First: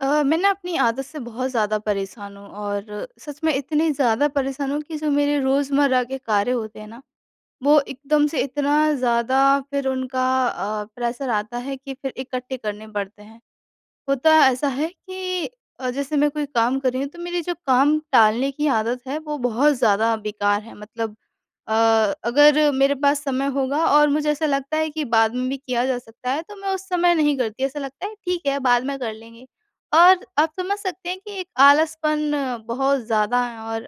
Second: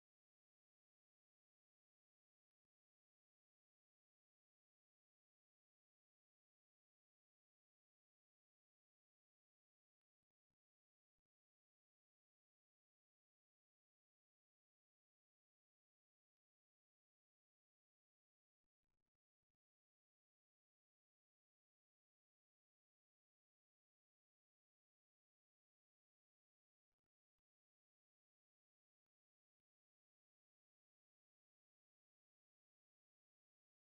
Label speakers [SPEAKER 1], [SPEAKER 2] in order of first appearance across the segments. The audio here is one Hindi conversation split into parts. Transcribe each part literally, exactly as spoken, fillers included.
[SPEAKER 1] अ, मैं ना अपनी आदत से बहुत ज़्यादा परेशान हूँ, और सच में इतनी ज़्यादा परेशान हूँ कि जो मेरे रोज़मर्रा के कार्य होते हैं ना, वो एकदम से इतना ज़्यादा फिर उनका अ, प्रेशर आता है कि फिर इकट्ठे करने पड़ते हैं। होता ऐसा है कि अ, जैसे मैं कोई काम कर रही हूँ, तो मेरी जो काम टालने की आदत है, वो बहुत ज़्यादा बेकार है। मतलब अ, अगर मेरे पास समय होगा और मुझे ऐसा लगता है कि बाद में भी किया जा सकता है, तो मैं उस समय नहीं करती। ऐसा लगता है ठीक है, बाद में कर लेंगे। और आप समझ सकते हैं कि एक आलसपन बहुत ज़्यादा है, और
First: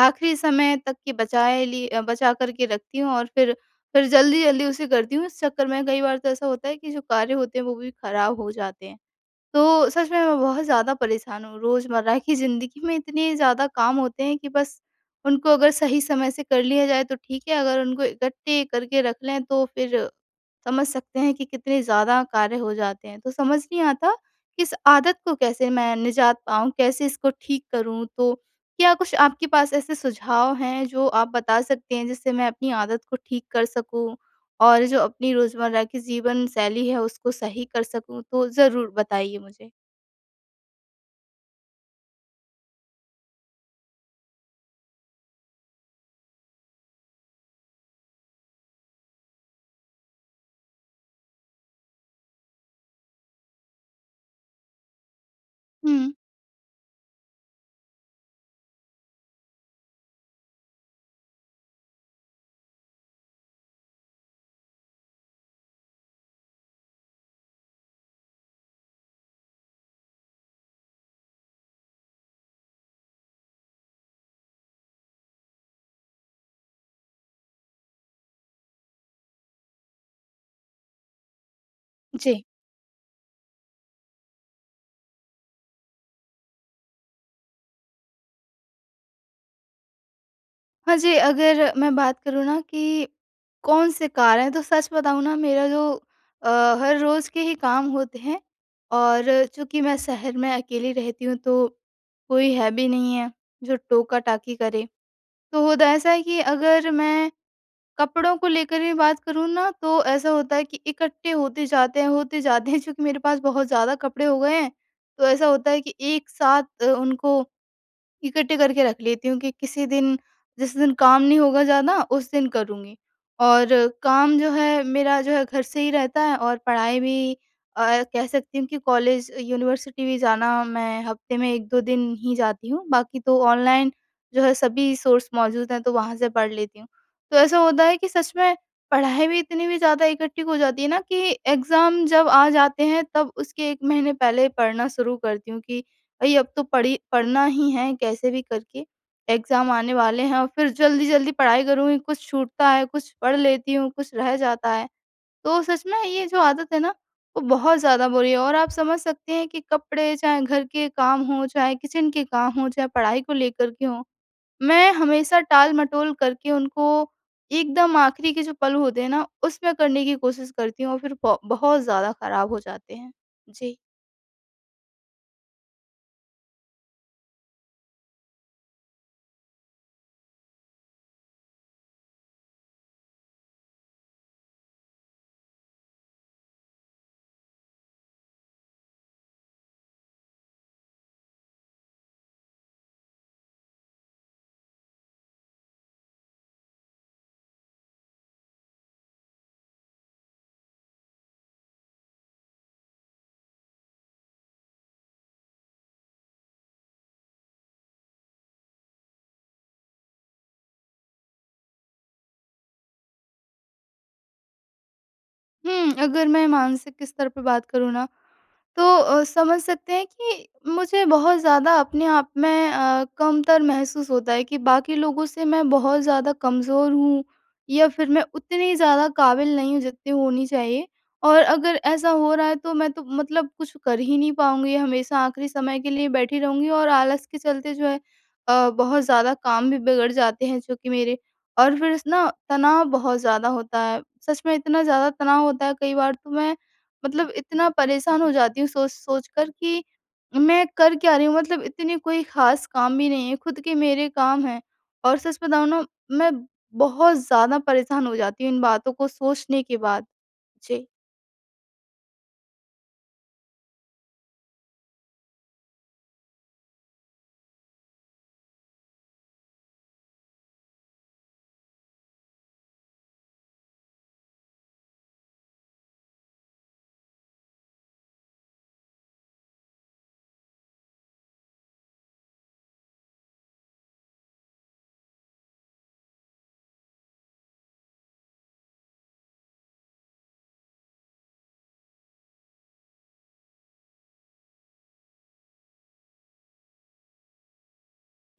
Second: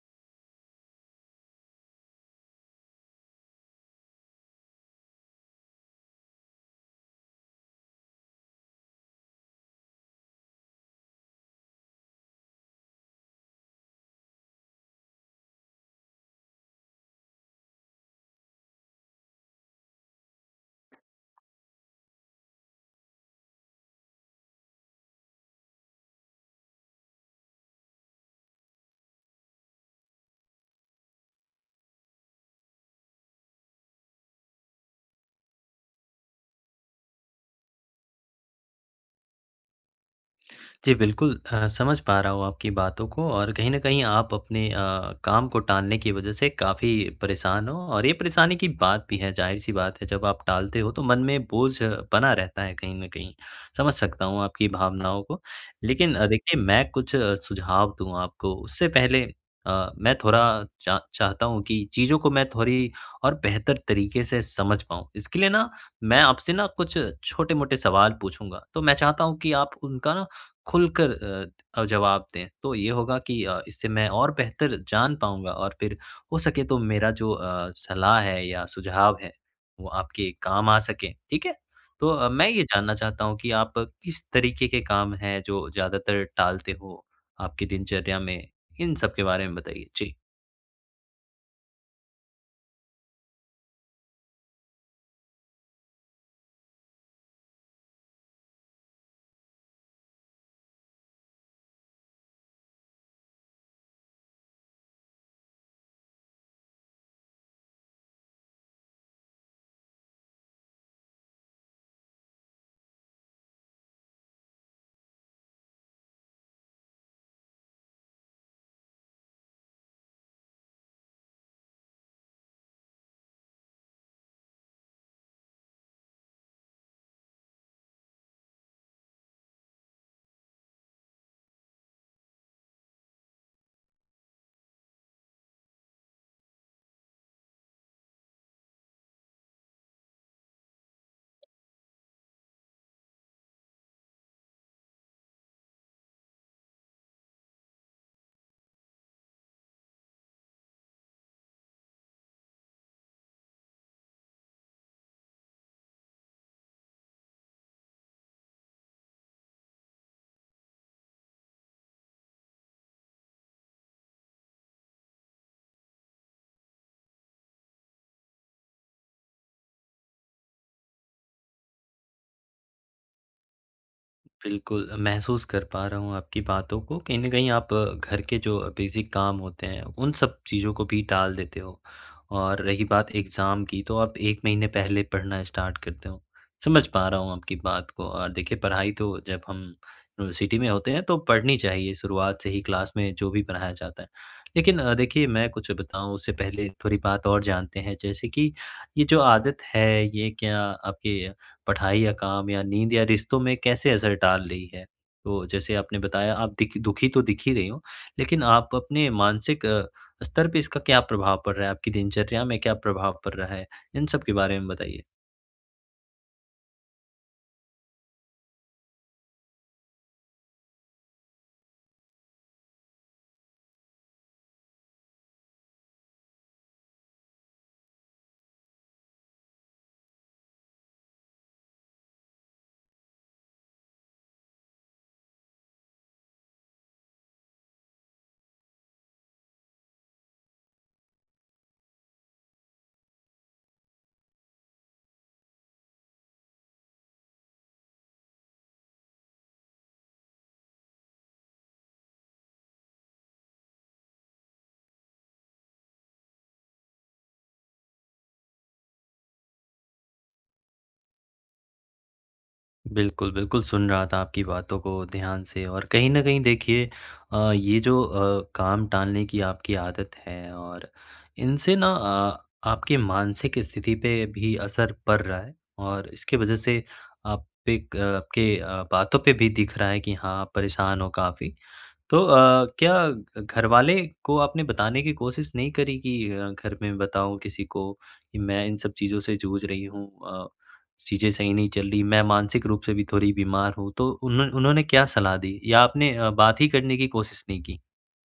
[SPEAKER 1] आख़िरी समय तक की बचाए ली अ, बचा कर के रखती हूँ और फिर फिर जल्दी-जल्दी उसे करती हूँ। इस चक्कर में कई बार तो ऐसा होता है कि जो कार्य होते हैं, वो भी ख़राब हो जाते हैं। तो सच में मैं बहुत ज़्यादा परेशान हूँ। रोज़मर्रा की ज़िंदगी में इतने ज़्यादा काम होते हैं कि बस उनको अगर सही समय से कर लिया जाए तो ठीक है, अगर उनको इकट्ठे करके रख लें, तो फिर समझ सकते हैं कि कितने ज़्यादा कार्य हो जाते हैं। तो समझ नहीं आता, इस आदत को कैसे मैं निजात पाऊँ, कैसे इसको ठीक करूँ। तो क्या कुछ आपके पास ऐसे सुझाव हैं जो आप बता सकते हैं, जिससे मैं अपनी आदत को ठीक कर सकूँ, और जो अपनी रोज़मर्रा की जीवनशैली है उसको सही कर सकूँ? तो ज़रूर बताइए मुझे।
[SPEAKER 2] जी, बिल्कुल अ, समझ पा रहा हूँ आपकी बातों को और कहीं न कहीं आप अपने अ, काम को टालने की वज़ह से काफ़ी परेशान हो और ये परेशानी की बात भी है, ज़ाहिर-सी बात है, जब आप टालते हो तो मन में बोझ बना रहता है कहीं न कहीं, समझ सकता हूँ आपकी भावनाओं को। लेकिन
[SPEAKER 1] हुँ।
[SPEAKER 2] देखिए मैं कुछ सुझाव दूँ आपको, उससे पहले अ, मैं थोड़ा चा चाहता हूँ कि चीज़ों को मैं थोड़ी और बेहतर तरीक़े से समझ पाऊँ। इसके लिए ना मैं आपसे ना कुछ छोटे-मोटे सवाल पूछूँगा, तो मैं चाहता हूँ कि आप उनका ना खुलकर अ अ, जवाब दें, तो ये होगा कि अ, इससे मैं और बेहतर जान पाऊँगा और फिर हो सके तो मेरा जो अ, सलाह है या सुझाव है वो आपके काम आ सके, ठीक है? तो
[SPEAKER 1] जी।
[SPEAKER 2] मैं ये जानना चाहता हूँ कि आप किस तरीक़े के काम हैं जो ज़्यादातर टालते हो, आपकी दिनचर्या में? इन सब के बारे में बताइए, जी।
[SPEAKER 1] हाँ जी, अगर मैं बात करूँ ना कि कौन-से कार्य है, तो सच बताऊँ ना मेरा जो अ, हर रोज़ के ही काम होते हैं और चूँकि मैं शहर में अकेली रहती हूँ तो कोई है भी नहीं है, जो टोका-टाकी करें। तो द ऐसा है कि अगर मैं कपड़ों को लेकर ही बात करूँ ना तो ऐसा होता है कि इकट्ठे होते जाते हैं होते जाते हैं, चूँकि मेरे पास बहुत ज़्यादा कपड़े हो गए हैं, तो ऐसा होता है कि एक साथ अ, उनको इकट्ठे करके रख लेती हूँ कि किसी दिन जिस दिन काम नहीं होगा ज़्यादा, उस दिन करूँगी। और काम जो है मेरा जो है, घर से ही रहता है और पढ़ाई भी अ, कह सकती हूँ कि कॉलेज, यूनिवर्सिटी भी जाना, मैं हफ्ते में एक दो दिन ही जाती हूँ बाक़ी तो ऑनलाइन जो है सभी सोर्स मौजूद हैं तो वहाँ से पढ़ लेती हूँ। तो ऐसा होता है कि सच में पढ़ाई भी इतनी भी ज़्यादा इकट्ठी हो जाती है ना कि एग्ज़ाम जब आ जाते हैं तब उसके एक महीने पहले पढ़ना शुरू करती हूँ कि भई अब तो पढ़ी पढ़ना ही है कैसे भी करके एग्ज़ाम आने वाले हैं और फिर जल्दी-जल्दी पढ़ाई करूँगी, कुछ छूटता है, कुछ पढ़ लेती हूँ, कुछ रह जाता है। तो सच में ये जो आदत है ना वो बहुत ज़्यादा बुरी है और आप समझ सकते हैं कि कपड़े, चाहे घर के काम हो, चाहे किचन के काम हो, चाहे पढ़ाई को लेकर के हो, मैं हमेशा टाल-मटोल करके उनको एकदम आख़िरी के जो पल होते हैं ना उसमें करने की कोशिश करती हूँ और फिर ब बहुत ज़्यादा ख़राब हो जाते हैं। जी।
[SPEAKER 2] बिल्कुल, महसूस कर पा रहा हूँ आपकी बातों को कहीं न कहीं आप घर के जो बेसिक काम होते हैं। उन सब चीज़ों को भी टाल देते हो और रही बात एग्ज़ाम की तो आप एक महीने पहले पढ़ना स्टार्ट करते हो। समझ पा रहा हूँ आपकी बात को अ, देखिये पढ़ाई तो जब हम यूनिवर्सिटी में होते हैं तो पढ़नी चाहिए, शुरुआत से ही क्लास में जो भी पढ़ाया जाता है। लेकिन देखिये मैं कुछ बताऊँ उससे पहले थोड़ी बात और जानते हैं। जैसे कि ये जो आदत है ये क्या आपके पढ़ाई या काम या नींद या रिश्तों में कैसे असर डाल रही है? तो जैसे आपने बताया आप देखि दुःखी तो दिख ही रही हो। लेकिन आप अपने मानसिक स्तर पे इसका क्या प्रभाव पड़ रहा है? आपकी दिनचर्या में क्या प्रभाव पड़ रहा है? इन सब के बारे में बताइए।
[SPEAKER 1] हुँ, अगर मैं मानसिक स्तर पर बात करूँ न तो अ, समझ सकते हैं कि मुझे बहुत ज़्यादा अपने आप में अ, कमतर महसूस होता है कि बाकी लोगों से मैं बहुत ज़्यादा कमज़ोर हूँ या फिर मैं उतनी ज़्यादा काबिल नहीं हूँ, जितनी होनी चाहिए और अगर ऐसा हो रहा है तो मैं तो मतलब कुछ कर ही नहीं पाऊँगी। हमेशा आख़िरी समय के लिए बैठी रहूँगी और आलस्य के चलते जो है अ, बहुत ज़्यादा काम भी बिगड़ जाते हैं जो कि मेरे और फिर स ना तनाव बहुत ज़्यादा होता है। सच में इतना ज़्यादा तनाव होता है कई बार तो मैं मतलब इतना परेशान हो जाती हूँ, सोच-सोच कर कि मैं कर क्या रही हूँ? मतलब इतनी कोई ख़ास काम भी नहीं है। ख़ुद के मेरे काम हैं और सच बताऊँ न मैं बहुत ज़्यादा परेशान हो जाती हूँ इन बातों को सोचने के बाद। जी।
[SPEAKER 2] बिल्कुल, बिल्कुल, सुन रहा था आपकी बातों को ध्यान से। और कहीं न कहीं देखिए अ, ये जो अ, काम टालने की आपकी आदत है और इनसे ना अ, आपके मानसिक स्थिति पे भी असर पड़ रहा है, और इसके वज़ह से आप एक अ, आपके अ, बातों पे भी दिख रहा है कि हाँ, आप परेशान हो काफ़ी। तो अ, क्या घ घर वाले को आपने बताने की कोशिश नहीं करी कि अ, घर में बताऊँ किसी को कि मैं इन सब चीज़ों से जूझ रही हूँ अ, चीज़ें सही नहीं चल रही, मैं मानसिक रूप से भी थोड़ी बीमार हूँ? तो उन्ह उन्होंने क्या सलाह दी, या आपने अ, बात ही करने की कोशिश नहीं की?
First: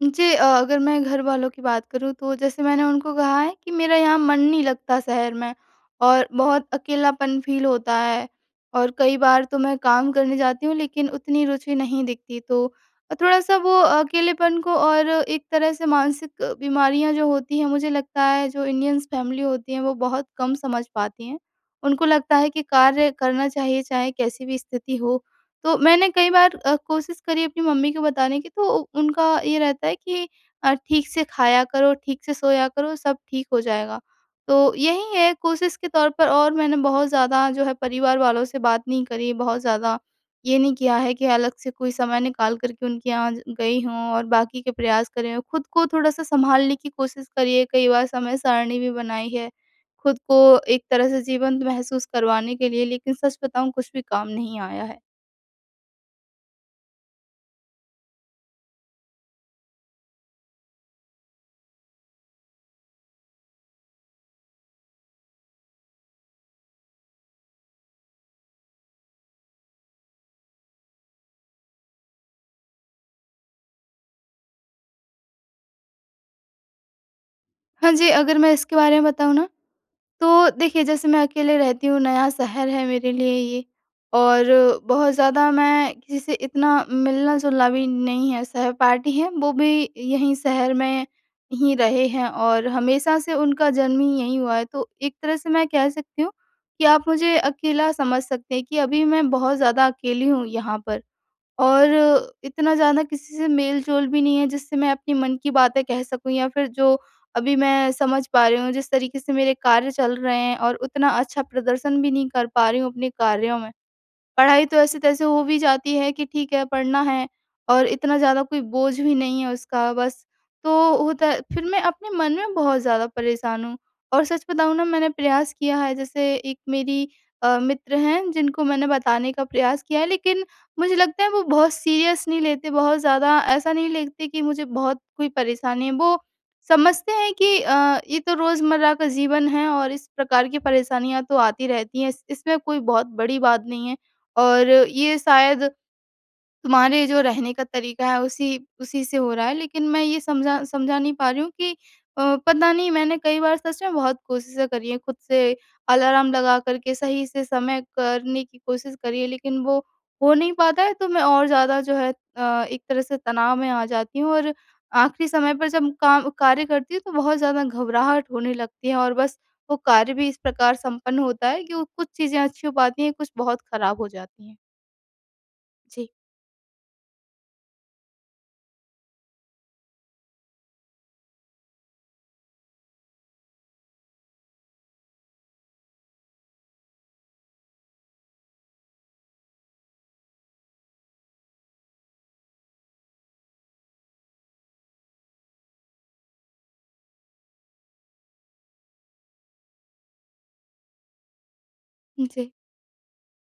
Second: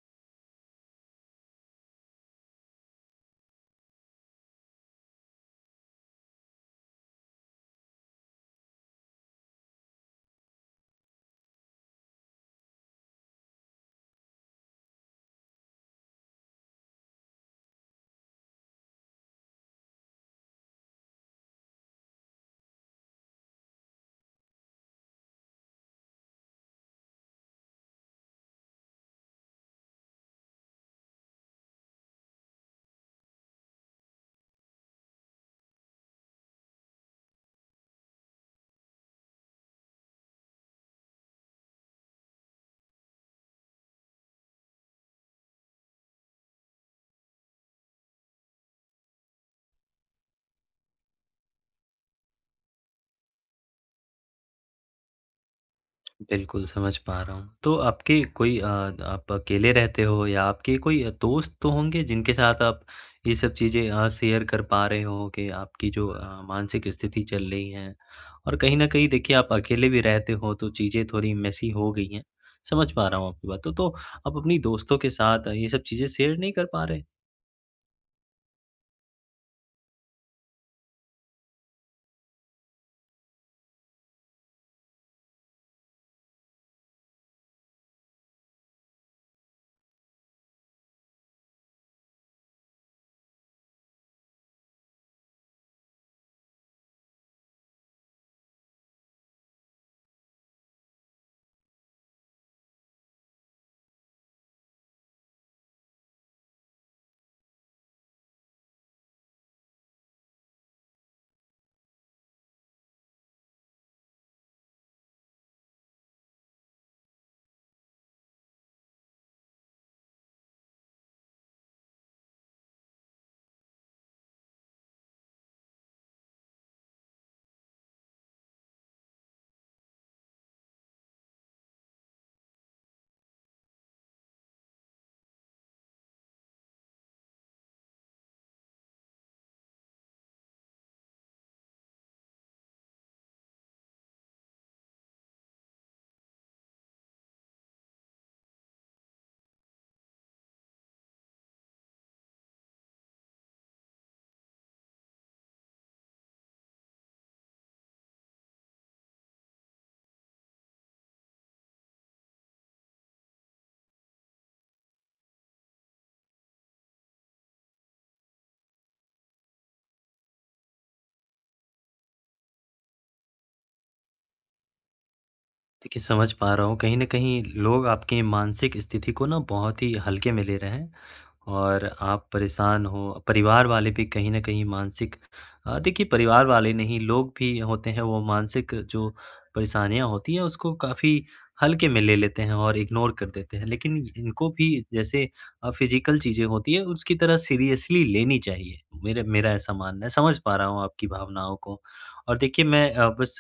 [SPEAKER 1] जी अ, अगर मैं घर वालों की बात करूँ, तो जैसे मैंने उनको कहा है कि, "मेरा यहाँ मन नहीं लगता शहर में और बहुत अकेलापन फ़ील होता है, और कई बार तो मैं काम करने जाती हूँ, लेकिन उतनी रुचि नहीं दिखती।" तो अ, थोड़ा-सा वो अकेलेपन को और एक तरह से मानसिक बीमारियाँ जो होती हैं, मुझे लगता है जो इंडियन्स फैमिली होती हैं, वो बहुत कम समझ पाती हैं। उनको लगता है कि कार्य करना चाहिए चाहे कैसी भी स्थिति हो। तो मैंने कई बार अ, कोशिश करी अपनी मम्मी को बताने की, तो उनका ये रहता है कि अ, "ठीक से खाया करो, ठीक से सोया करो, सब ठीक हो जाएगा।" तो यही है, कोशिश के तौर पर और मैंने बहुत ज़्यादा जो है परिवार वालों से बात नहीं करी, बहुत ज़्यादा ये नहीं किया है कि अलग से कोई समय निकाल कर के उनके यहाँ ज गई हूँ, और बाकी के प्रयास करे हों। खुद को थोड़ा-सा संभालने की कोशिश करी है, कई बार समय-सारणी भी बनाई है खुद को एक तरह से जीवंत महसूस करवाने के लिए, लेकिन सच बताऊँ, कुछ भी काम नहीं आया है।
[SPEAKER 2] बिल्कुल, समझ पा रहा हूँ। तो आपके कोई अ, द आप अकेले रहते हो, या आपके कोई अ, दोस्त तो होंगे जिनके साथ आप ये सब चीज़ें अ, शेयर कर पा रहे हों कि आपकी जो अ, मानसिक स्थिति चल रही है? और कहीं न कहीं देखिए, आप अकेले भी रहते हों, तो चीज़ें थोड़ी मेसी हो गई हैं। समझ पा रहा हूँ आपकी बातों, तो आप अपनी दोस्तों के साथ अ, ये सब चीज़ें शेयर नहीं कर पा रहें?
[SPEAKER 1] हाँ जी। अगर मैं इसके बारे में बताऊँ ना, तो देखिए जैसे मैं अकेले रहती हूँ, नया शहर है मेरे लिए ये, और बहुत ज़्यादा मैं किसी से इतना मिलना-जुलना भी नहीं है। सहपाठी हैं, वो भी यहीं शहर में ही रहे हैं और हमेशा से, उनका जन्म ही यहीं हुआ है। तो एक तरह से मैं कह सकती हूँ कि आप मुझे अकेला समझ सकते हैं कि अभी मैं बहुत ज़्यादा अकेली हूँ यहाँ पर। और इतना ज़्यादा किसी से मेल-जोल भी नहीं है जिससे मैं अपनी मन की बातें कह सकूँ, या फिर जो अभी मैं समझ पा रही हूँ, जिस तरीक़े से मेरे कार्य चल रहे हैं, और उतना अच्छा प्रदर्शन भी नहीं कर पा रही हूँ अपने कार्यों में। पढ़ाई तो ऐसे-तैसे हो भी जाती है कि ठीक है, पढ़ना है, और इतना ज़्यादा कोई बोझ भी नहीं है उसका। बस, तो होता है फिर मैं अपने मन में बहुत ज़्यादा परेशान हूँ। और सच बताऊँ ना, मैंने प्रयास किया है, जैसे एक मेरी अ, मित्र हैं जिनको मैंने बताने का प्रयास किया है। लेकिन मुझे लगता है, वो बहुत सीरियस नहीं लेते बहुत ज़्यादा, ऐसा नहीं लेगते कि मुझे बहुत कोई परेशानी है। वो समझते हैं कि अ, "ये तो रोज़मर्रा का जीवन है और इस प्रकार की परेशानियाँ तो आती रहती हैं, इस इसमें कोई बहुत बड़ी बात नहीं है। और ये शायद तुम्हारे जो रहने का तरीक़ा है, उसी उसी से हो रहा है।" लेकिन मैं ये समझा समझा नहीं पा रही हूँ कि अ, पता नहीं मैंने कई बार सच में बहुत कोशिशें करी हैं ख़ुद से, अलार्म लगा कर के सही से समय करने की कोशिश करी है। लेकिन वो हो नहीं पाता है, तो मैं और ज़्यादा जो है अ, एक तरह से तनाव में आ जाती हूँ। और आख़िरी समय पर जब काम कार्य करती हूँ तो बहुत ज़्यादा घबराहट होने लगती है, और बस वो कार्य भी इस प्रकार संपन्न होता है कि वो कुछ चीज़ें अच्छी हो पाती हैं, कुछ बहुत ख़राब हो जाती हैं।
[SPEAKER 2] देखिए
[SPEAKER 1] जी।
[SPEAKER 2] समझ पा रहा हूँ, कहीं न कहीं लोग आपके मानसिक स्थिति को ना बहुत ही हल्के में ले रहे हैं। और आप परेशान हो, परिवार वाले भी कहीं न कहीं मानसिक अ, देखिए परिवार वाले नहीं लोग भी होते हैं वो मानसिक जो परेशानियाँ होती हैं उसको काफ़ी हल्के में ले लेते हैं और इग्नोर कर देते हैं लेकिन इनको भी जैसे अ, फिज़िकल चीज़ें होती हैं उसकी तरह सीरियसली लेनी चाहिए, मेरा मेरा ऐसा मानना है, समझ पा रहा हूँ आपकी भावनाओं को।
[SPEAKER 1] उ,
[SPEAKER 2] और
[SPEAKER 1] जी।
[SPEAKER 2] देखिए अ, मैं बस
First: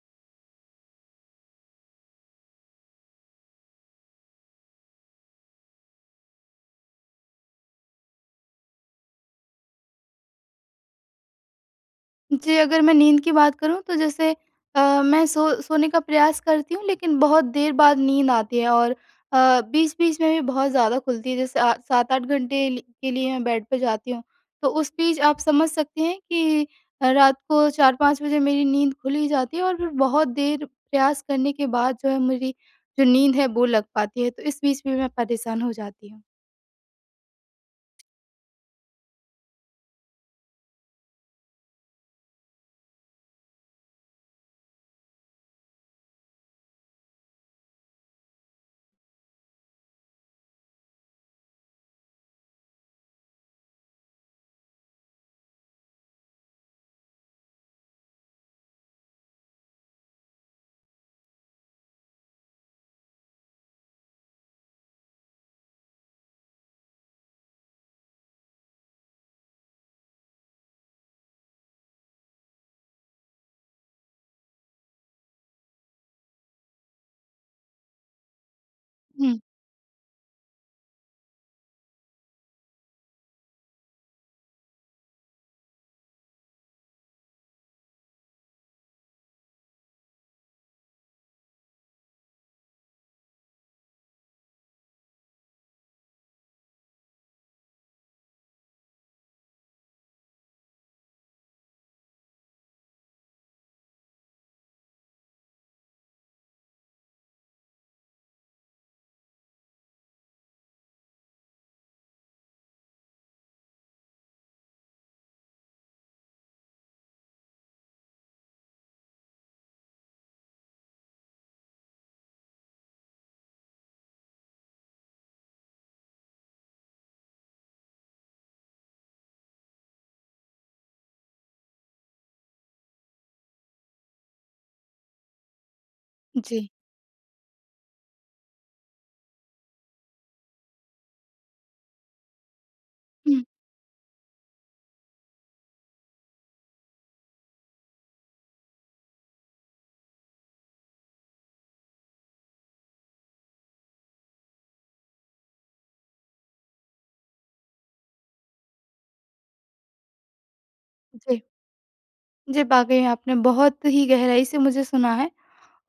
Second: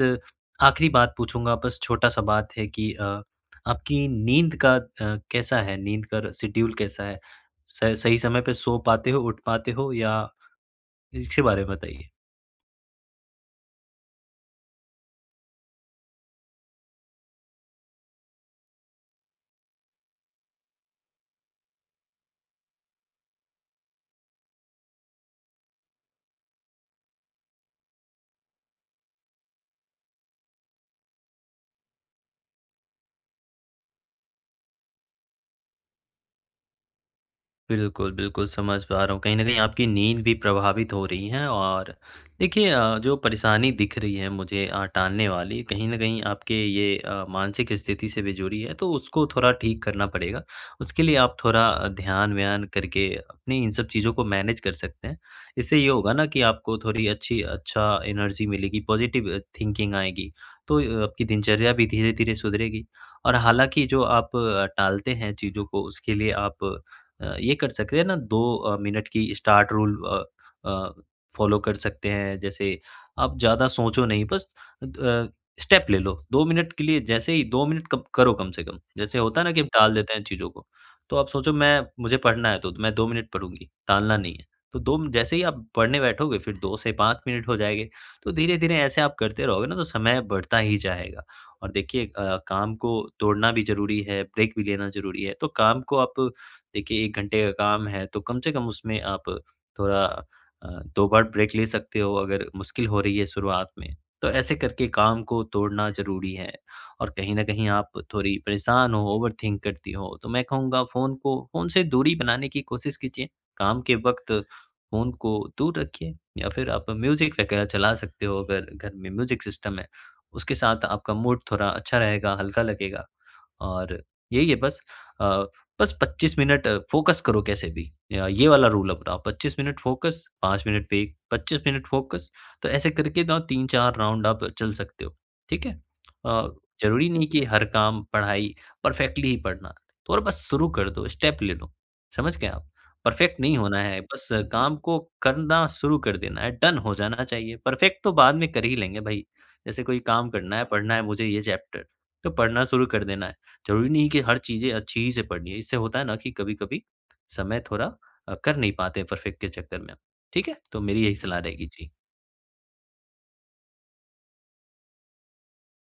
[SPEAKER 2] आखिरी बात पूछूँगा बस छोटा-सा बात है कि अ, आपकी नींद का अ, कैसा है? नींद का शेड्यूल कैसा है? स सही समय पर सो पाते हो उठ पाते हो या इसके बारे में बताइए?
[SPEAKER 1] जी, अगर मैं नींद की बात करूँ तो जैसे अ, मैं सो सोने का प्रयास करती हूँ, लेकिन बहुत देर बाद नींद आती है। और अ, बीच-बीच में भी बहुत ज़्यादा खुलती है जैसे अ, सात आठ घंटे ल के लिए मैं बेड पे जाती हूँ, तो उस बीच आप समझ सकते हैं कि रात को चार पाँच बजे मेरी नींद खुल ही जाती है और फिर बहुत देर प्रयास करने के बाद जो है मेरी जो नींद है वो लग पाती है, तो इस बीच भी मैं परेशान हो जाती हूँ।
[SPEAKER 2] बिल्कुल, बिल्कुल, समझ पा रहा हूँ कहीं न कहीं आपकी नींद भी प्रभावित हो रही है और देखिए अ, जो परेशानी दिख रही है मुझे अ, टालने वाली कहीं न कहीं आपके ये अ, मानसिक स्थिति से भी जुड़ी है तो उसको थोड़ा ठीक करना पड़ेगा, उसके लिए आप थोड़ा ध्यान-व्यान करके अपनी इन सब चीज़ को मैनेज कर सकते हैं, इससे ये होगा ना कि आपको थोड़ी अच्छी अच्छा एनर्जी मिलेगी पॉजिटिव थिंकिंग आएगी, तो य आपकी दिनचर्या भी धीरे-धीरे सुधरेगी। और हालाँकि जो आप टालते हैं चीज़ों को उसके लिए आप अ, ये कर सकते हैं ना दो अ, मिनट की स्टार्ट रूल अ अ, फ़ॉलो कर सकते हैं, जैसे आप ज़्यादा सोचो नहीं बस अ, स्टेप ले लो, दो मिनट के लिए जैसे ही दो मिनट कब करो कम से कम, जैसे
[SPEAKER 1] हुँ।
[SPEAKER 2] होता है ना कि हम टाल देते हैं चीज़ों को, तो आप सोचो मैं मुझे पढ़ना है तो मैं दो मिनट पढ़ूँगी, टालना नहीं है। तो दो म जैसे ही आप पढ़ने बैठोगे फिर दो से पाँच मिनट हो जाएँगे, तो धीरे-धीरे ऐसे आप करते रहोगे न तो समय बढ़ता ही जाएगा। और देखिए अ, काम को तोड़ना भी ज़रूरी है, ब्रेक भी लेना ज़रूरी है, तो काम को आप देखिए एक घंटे का काम है, तो कम से कम उसमें आप थोड़ा अ, दो बार ब्रेक ले सकते हो अगर मुश्किल हो रही है शुरुआत में, तो ऐसे करके काम को तोड़ना ज़रूरी है, और कहीं न कहीं आप थोड़ी परेशान हो, ओवरथिंक करती हो, तो मैं कहूँगा फ़ोन को फ़ोन से दूरी बनाने की कोशिश कीजिए, काम के वक़्त फ़ोन को दूर रखिए, या फिर आप म्यूजिक वग़ैरह चला सकते हो अगर घर में म्यूजिक सिस्टम है, उसके साथ आपका मूड थोड़ा अच्छा रहेगा, हल्का लगेगा। और यही है बस अ, बस पच्चीस मिनट फोकस करो कैसे भी अ, ये वाला रूल अपनाओ, पच्चीस मिनट फोकस, 5 मिनट ब्रेक पच्चीस मिनट फोकस, तो ऐसे करके ना तीन चार राउंड आप चल सकते हो, ठीक है? अ,
[SPEAKER 1] जी।
[SPEAKER 2] ज़रूरी नहीं कि हर काम पढ़ाई परफ़ेक्टली ही पढ़ना और बस शुरू कर दो, स्टेप ले लो, समझ गए आप? परफ़ेक्ट
[SPEAKER 1] हुँ।
[SPEAKER 2] नहीं होना है बस काम को करना शुरू कर देना है, डन हो जाना चाहिए, परफ़ेक्ट तो बाद में कर ही लेंगे भई, जैसे कोई काम करना है, पढ़ना है मुझे ये चैप्टर, तो पढ़ना शुरू कर देना है। ज़रूरी नहीं है कि हर चीज़ें अच्छी ही से पढ़नी है, इससे होता है ना कि कभी-कभी समय थोड़ा अ, कर नहीं पाते परफ़ेक्ट के चक्कर में, ठीक है? तो मेरी यही सलाह
[SPEAKER 1] जी।
[SPEAKER 2] रहेगी जी।
[SPEAKER 1] जी, वाक़ई आपने बहुत ही गहराई से मुझे सुना है,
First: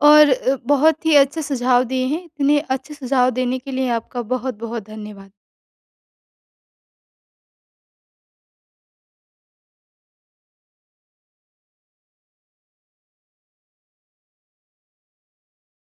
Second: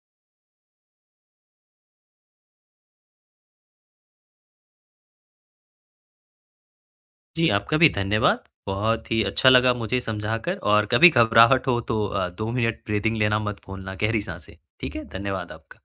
[SPEAKER 1] और अ, बहुत ही अच्छे सुझाव दिए हैं, इतने अच्छे सुझाव देने के लिए आपका बहुत-बहुत धन्यवाद।
[SPEAKER 2] जी आपका भी धन्यवाद। बहुत ही अच्छा लगा मुझे समझाकर और कभी घबराहट हो तो अ, दो मिनट ब्रीदिंग लेना मत भूलना गहरी साँसें, ठीक है? धन्यवाद आपका।